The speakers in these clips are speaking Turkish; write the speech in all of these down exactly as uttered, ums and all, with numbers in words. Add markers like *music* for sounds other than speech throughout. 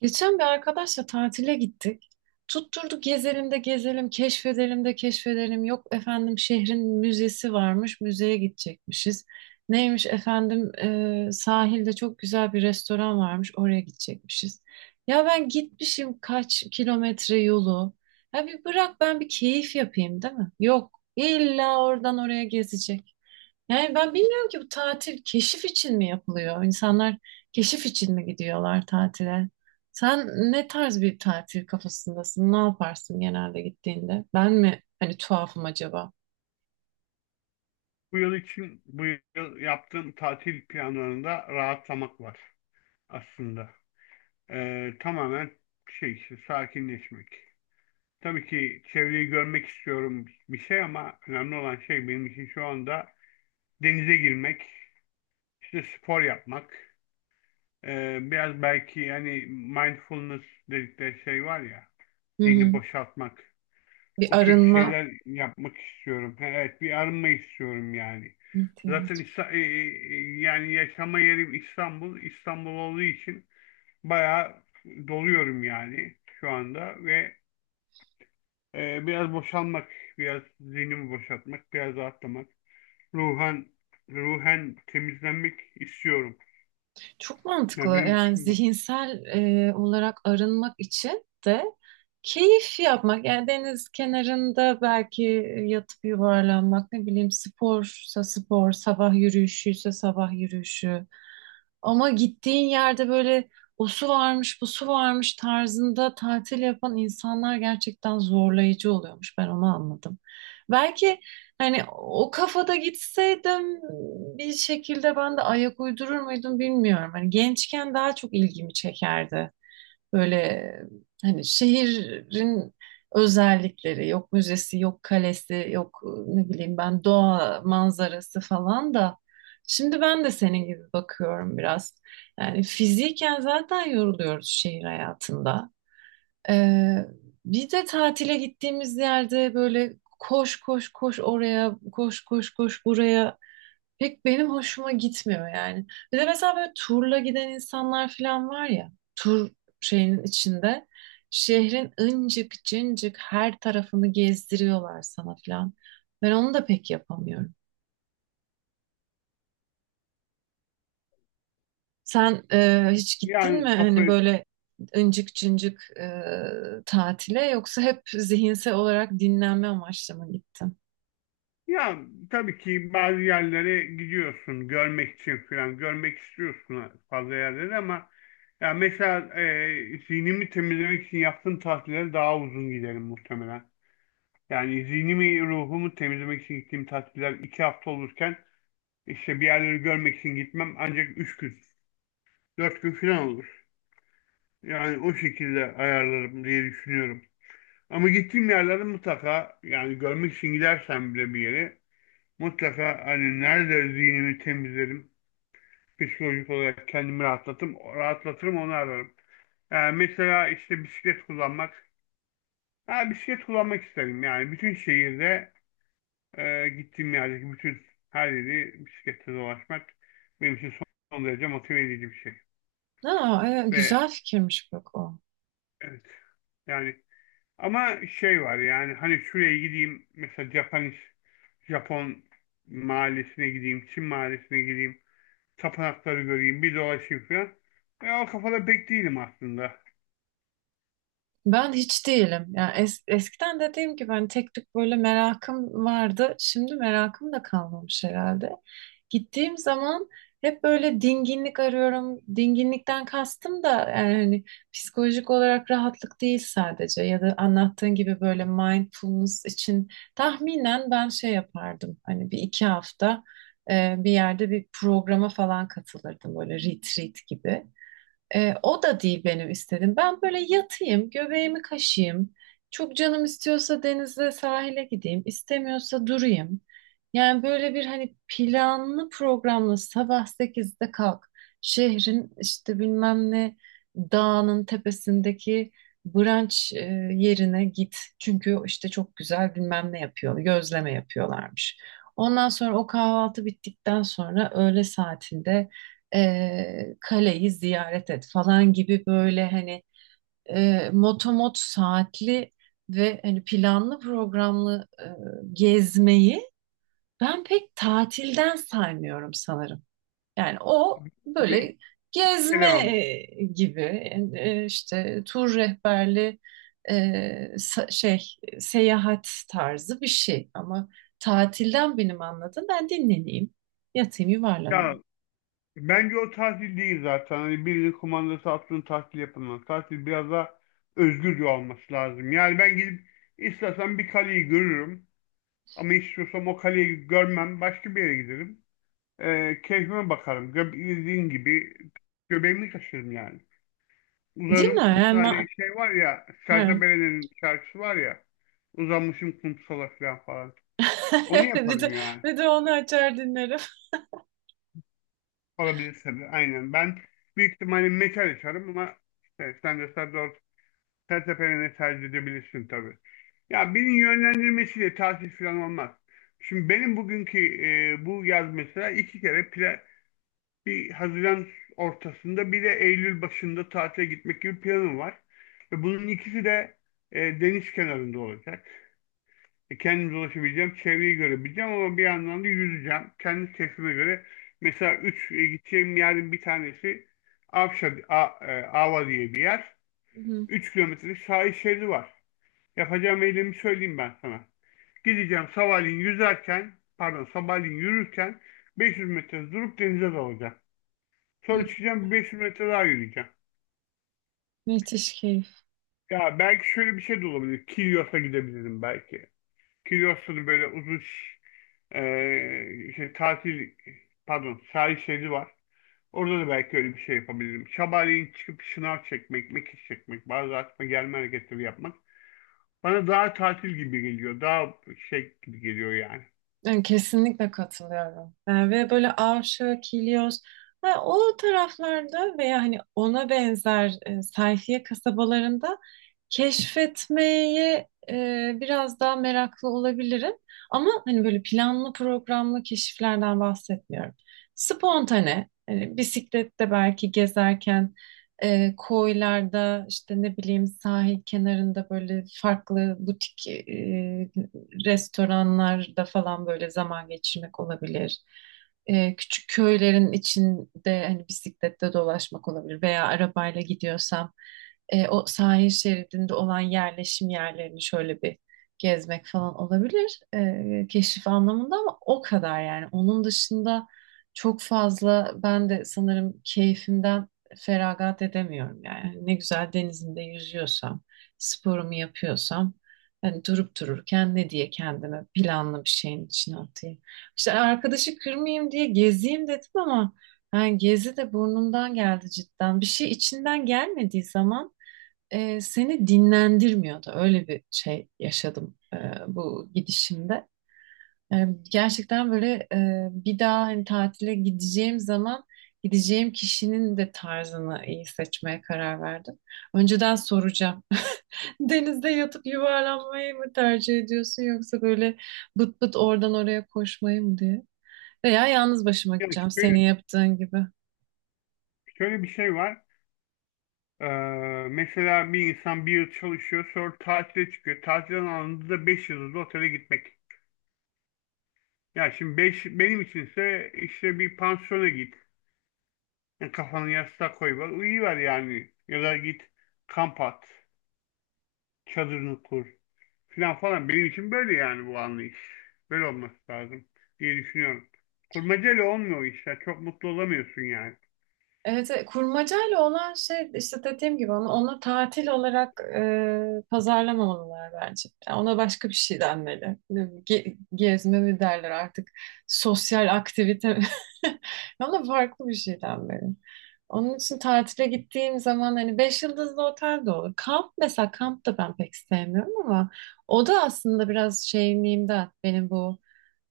Geçen bir arkadaşla tatile gittik. Tutturduk gezelim de gezelim, keşfedelim de keşfedelim. Yok efendim şehrin müzesi varmış, müzeye gidecekmişiz. Neymiş efendim, e, sahilde çok güzel bir restoran varmış, oraya gidecekmişiz. Ya ben gitmişim kaç kilometre yolu. Ya bir bırak ben bir keyif yapayım, değil mi? Yok, illa oradan oraya gezecek. Yani ben bilmiyorum ki bu tatil keşif için mi yapılıyor? İnsanlar keşif için mi gidiyorlar tatile? Sen ne tarz bir tatil kafasındasın? Ne yaparsın genelde gittiğinde? Ben mi hani tuhafım acaba? Bu yıl için bu yıl yaptığım tatil planlarında rahatlamak var aslında. Ee, tamamen şey işte, sakinleşmek. Tabii ki çevreyi görmek istiyorum bir şey ama önemli olan şey benim için şu anda denize girmek, işte spor yapmak. Ee, biraz belki yani mindfulness dedikleri şey var ya, Hı hı. zihni boşaltmak. Bir O tür arınma şeyler yapmak istiyorum. He, evet bir arınma istiyorum yani. Zaten ihtiyacı. İsta- e, e, e, yani yaşama yerim İstanbul. İstanbul olduğu için bayağı doluyorum yani şu anda ve e, biraz boşalmak, biraz zihnimi boşaltmak, biraz rahatlamak, ruhen ruhen temizlenmek istiyorum. Çok Yani mantıklı. benim Yani için bu. zihinsel e, olarak arınmak için de keyif yapmak. Yani deniz kenarında belki yatıp yuvarlanmak, ne bileyim sporsa spor, sabah yürüyüşüyse sabah yürüyüşü. Ama gittiğin yerde böyle o su varmış, bu su varmış tarzında tatil yapan insanlar gerçekten zorlayıcı oluyormuş. Ben onu anladım. Belki hani o kafada gitseydim bir şekilde ben de ayak uydurur muydum bilmiyorum. Hani gençken daha çok ilgimi çekerdi. Böyle hani şehrin özellikleri yok, müzesi yok, kalesi yok, ne bileyim ben doğa manzarası falan da şimdi ben de senin gibi bakıyorum biraz. Yani fiziken zaten yoruluyoruz şehir hayatında. Ee, bir de tatile gittiğimiz yerde böyle koş koş koş oraya, koş koş koş buraya, pek benim hoşuma gitmiyor yani. Bir de mesela böyle turla giden insanlar falan var ya, tur şeyinin içinde şehrin ıncık cıncık her tarafını gezdiriyorlar sana falan. Ben onu da pek yapamıyorum. Sen e, hiç gittin mi Yani kafa. hani böyle ıncık cıncık e, tatile, yoksa hep zihinsel olarak dinlenme amaçlı mı gittin? Ya tabii ki bazı yerlere gidiyorsun görmek için falan. Görmek istiyorsun fazla yerleri ama ya mesela e, zihnimi temizlemek için yaptığım tatiller daha uzun giderim muhtemelen. Yani zihnimi, ruhumu temizlemek için gittiğim tatiller iki hafta olurken işte bir yerleri görmek için gitmem ancak üç gün, dört gün falan olur. Yani o şekilde ayarlarım diye düşünüyorum. Ama gittiğim yerlerde mutlaka yani görmek için gidersem bile bir yere mutlaka hani nerede zihnimi temizlerim. Psikolojik olarak kendimi rahatlatırım, rahatlatırım onu ararım. Yani mesela işte bisiklet kullanmak. Ha, bisiklet kullanmak isterim. Yani bütün şehirde e, gittiğim yerdeki bütün her yeri bisikletle dolaşmak benim için son derece motive edici bir şey. Aa, e, güzel Ve fikirmiş bak o. evet yani ama şey var yani hani şuraya gideyim mesela Japanese Japon mahallesine gideyim, Çin mahallesine gideyim, tapınakları göreyim, bir dolaşayım falan. E, o kafada pek değilim aslında. Ben hiç değilim. Yani es- eskiden dediğim gibi hani tek tük böyle merakım vardı. Şimdi merakım da kalmamış herhalde. Gittiğim zaman hep böyle dinginlik arıyorum. Dinginlikten kastım da yani hani psikolojik olarak rahatlık değil sadece, ya da anlattığın gibi böyle mindfulness için tahminen ben şey yapardım. Hani bir iki hafta e, bir yerde bir programa falan katılırdım, böyle retreat gibi. E, o da değil benim istedim. Ben böyle yatayım, göbeğimi kaşıyım. Çok canım istiyorsa denize, sahile gideyim, istemiyorsa durayım. Yani böyle bir hani planlı programlı sabah sekizde kalk. Şehrin işte bilmem ne dağının tepesindeki brunch e, yerine git. Çünkü işte çok güzel bilmem ne yapıyor, gözleme yapıyorlarmış. Ondan sonra o kahvaltı bittikten sonra öğle saatinde e, kaleyi ziyaret et falan gibi böyle hani e, motomot saatli ve hani planlı programlı e, gezmeyi ben pek tatilden saymıyorum sanırım. Yani o Pek böyle gezme gelemem ona. e, gibi, e, işte tur rehberli, e, sa- şey seyahat tarzı bir şey ama tatilden benim anladığım ben dinleneyim, yatayım, Ya yuvarlanayım. bence o tatil değil zaten. Hani birinin kumandası altında tatil yapılmaz. Tatil biraz daha özgürce olması lazım. Yani ben gidip istersen bir kaleyi görürüm. Ama istiyorsam o kaleyi görmem. Başka bir yere giderim. E, keyfime bakarım. Gö dediğin gibi göbeğimi kaşırım yani. Değil mi? Uzanırım Yani, kumsale ma- şey var ya. he. Serzabele'nin şarkısı var ya. Uzanmışım kumsala falan falan. Onu *laughs* Bir de, yaparım ya. bir de onu açar dinlerim. Olabilir tabii. Aynen. Ben büyük ihtimalle metal açarım ama işte sen de Serdar Serteperen'i tercih edebilirsin tabii. Ya birinin yönlendirmesiyle tatil falan olmaz. Şimdi benim bugünkü e, bu yaz mesela iki kere plan, bir Haziran ortasında bir de Eylül başında tatile gitmek gibi planım var. Ve bunun ikisi de e, deniz kenarında olacak. E, kendim dolaşabileceğim, çevreyi görebileceğim ama bir yandan da yüzeceğim. Kendi keyfime göre. Mesela üç e, gideceğim yerin bir tanesi Avşa, A, e, Ava diye bir yer. Hı hı. Üç kilometrelik sahil şeridi var. Yapacağım eylemi söyleyeyim ben sana. Gideceğim sabahleyin yüzerken, pardon sabahleyin yürürken beş yüz metre durup denize dalacağım. Sonra çıkacağım 500 metre daha yürüyeceğim. Müthiş keyif. Ya belki şöyle bir şey de olabilir. Kilyos'a gidebilirim belki. Kilyoslu'nun böyle uzun e, şey, tatil pardon sahil şeridi var. Orada da belki öyle bir şey yapabilirim. Sabahleyin çıkıp şınav çekmek, mekik çekmek, bazı atma gelme hareketleri yapmak bana daha tatil gibi geliyor. Daha şey gibi geliyor yani. Yani kesinlikle katılıyorum. Yani ve böyle Avşa, Kilyos ha, o taraflarda veya hani ona benzer e, sayfiye kasabalarında keşfetmeye e, biraz daha meraklı olabilirim. Ama hani böyle planlı programlı keşiflerden bahsetmiyorum. Spontane, hani bisiklette belki gezerken e, koylarda, işte ne bileyim sahil kenarında böyle farklı butik e, restoranlarda falan böyle zaman geçirmek olabilir. E, küçük köylerin içinde hani bisikletle dolaşmak olabilir, veya arabayla gidiyorsam e, o sahil şeridinde olan yerleşim yerlerini şöyle bir gezmek falan olabilir e, keşif anlamında, ama o kadar yani. Onun dışında çok fazla ben de sanırım keyfimden feragat edemiyorum yani. Hani ne güzel denizimde yüzüyorsam, sporumu yapıyorsam, hani durup dururken ne diye kendime planlı bir şeyin içine atayım. İşte arkadaşı kırmayayım diye gezeyim dedim ama yani gezi de burnumdan geldi cidden. Bir şey içinden gelmediği zaman e, seni dinlendirmiyordu. Öyle bir şey yaşadım e, bu gidişimde. E, gerçekten böyle, e, bir daha hani tatile gideceğim zaman gideceğim kişinin de tarzını iyi seçmeye karar verdim. Önceden soracağım. Denizde yatıp yuvarlanmayı mı tercih ediyorsun, yoksa böyle bıt bıt oradan oraya koşmayı mı diye? Veya yalnız başıma Yani gideceğim şöyle, senin yaptığın gibi. şöyle bir şey var. Ee, Mesela bir insan bir yıl çalışıyor sonra tatile çıkıyor. Tatilden anında da beş yıldızlı otele gitmek. Yani şimdi beş, benim içinse işte bir pansiyona git. Yani kafanı yastığa koy var. Uyuyiver yani. Ya da git kamp at. Çadırını kur. Falan falan. Benim için böyle yani bu anlayış. Böyle olması lazım diye düşünüyorum. Kurmacayla olmuyor işte. Çok mutlu olamıyorsun yani. Evet, evet, kurmacayla olan şey işte dediğim gibi onu, onu tatil olarak e, pazarlamamalılar bence. Yani ona başka bir şey denmeli. Ge- gezme mi derler artık? Sosyal aktivite mi? *laughs* Ona farklı bir şey denmeli. Onun için tatile gittiğim zaman hani beş yıldızlı otel de olur. Kamp, mesela kamp da ben pek sevmiyorum ama o da aslında biraz şeyimliğimden, benim bu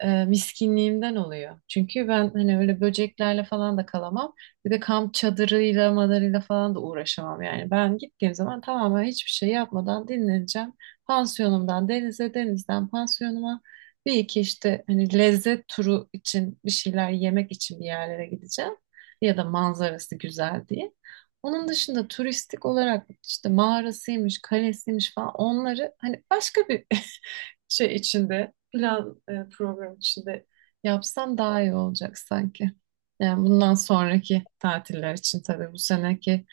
e, miskinliğimden oluyor. Çünkü ben hani öyle böceklerle falan da kalamam. Bir de kamp çadırıyla, madarıyla falan da uğraşamam yani. Ben gittiğim zaman tamamen hiçbir şey yapmadan dinleneceğim. Pansiyonumdan denize, denizden pansiyonuma. Bir iki işte hani lezzet turu için bir şeyler yemek için bir yerlere gideceğim. Ya da manzarası güzel diye. Onun dışında turistik olarak işte mağarasıymış, kalesiymiş falan, onları hani başka bir *laughs* şey içinde, plan e, program içinde yapsam daha iyi olacak sanki. Yani bundan sonraki tatiller için, tabii bu seneki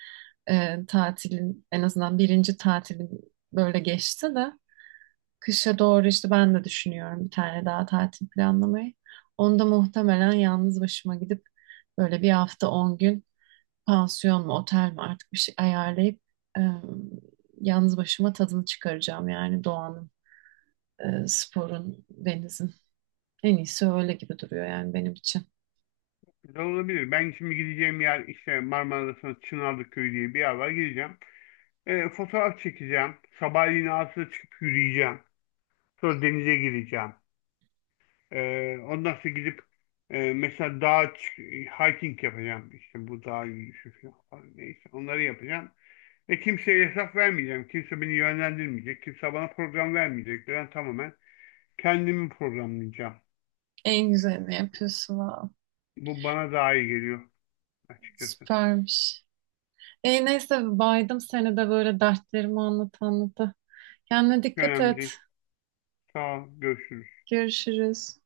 e, tatilin en azından birinci tatilim böyle geçti de kışa doğru işte ben de düşünüyorum bir tane daha tatil planlamayı. Onda muhtemelen yalnız başıma gidip böyle bir hafta on gün pansiyon mu otel mi artık bir şey ayarlayıp e, yalnız başıma tadını çıkaracağım yani doğanın, e, sporun, denizin. En iyisi öyle gibi duruyor yani benim için. Güzel olabilir. Ben şimdi gideceğim yer işte Marmara'da Çınarlı Köyü diye bir yer var. Gideceğim. E, fotoğraf çekeceğim. Sabahleyin ağzına çıkıp yürüyeceğim. Sonra denize gireceğim. Ee, ondan sonra gidip e, mesela dağa çık- hiking yapacağım. İşte bu dağ yürüyüşü falan. Neyse onları yapacağım. Ve kimseye hesap vermeyeceğim. Kimse beni yönlendirmeyecek. Kimse bana program vermeyecek. Ben tamamen kendimi programlayacağım. En güzelini yapıyorsun. Vav. Bu bana daha iyi geliyor açıkçası. Süpermiş. E, neyse baydım seni de böyle dertlerimi anlat anlata. Kendine dikkat Önemli et. değil. Sağ ol. Görüşürüz. Görüşürüz.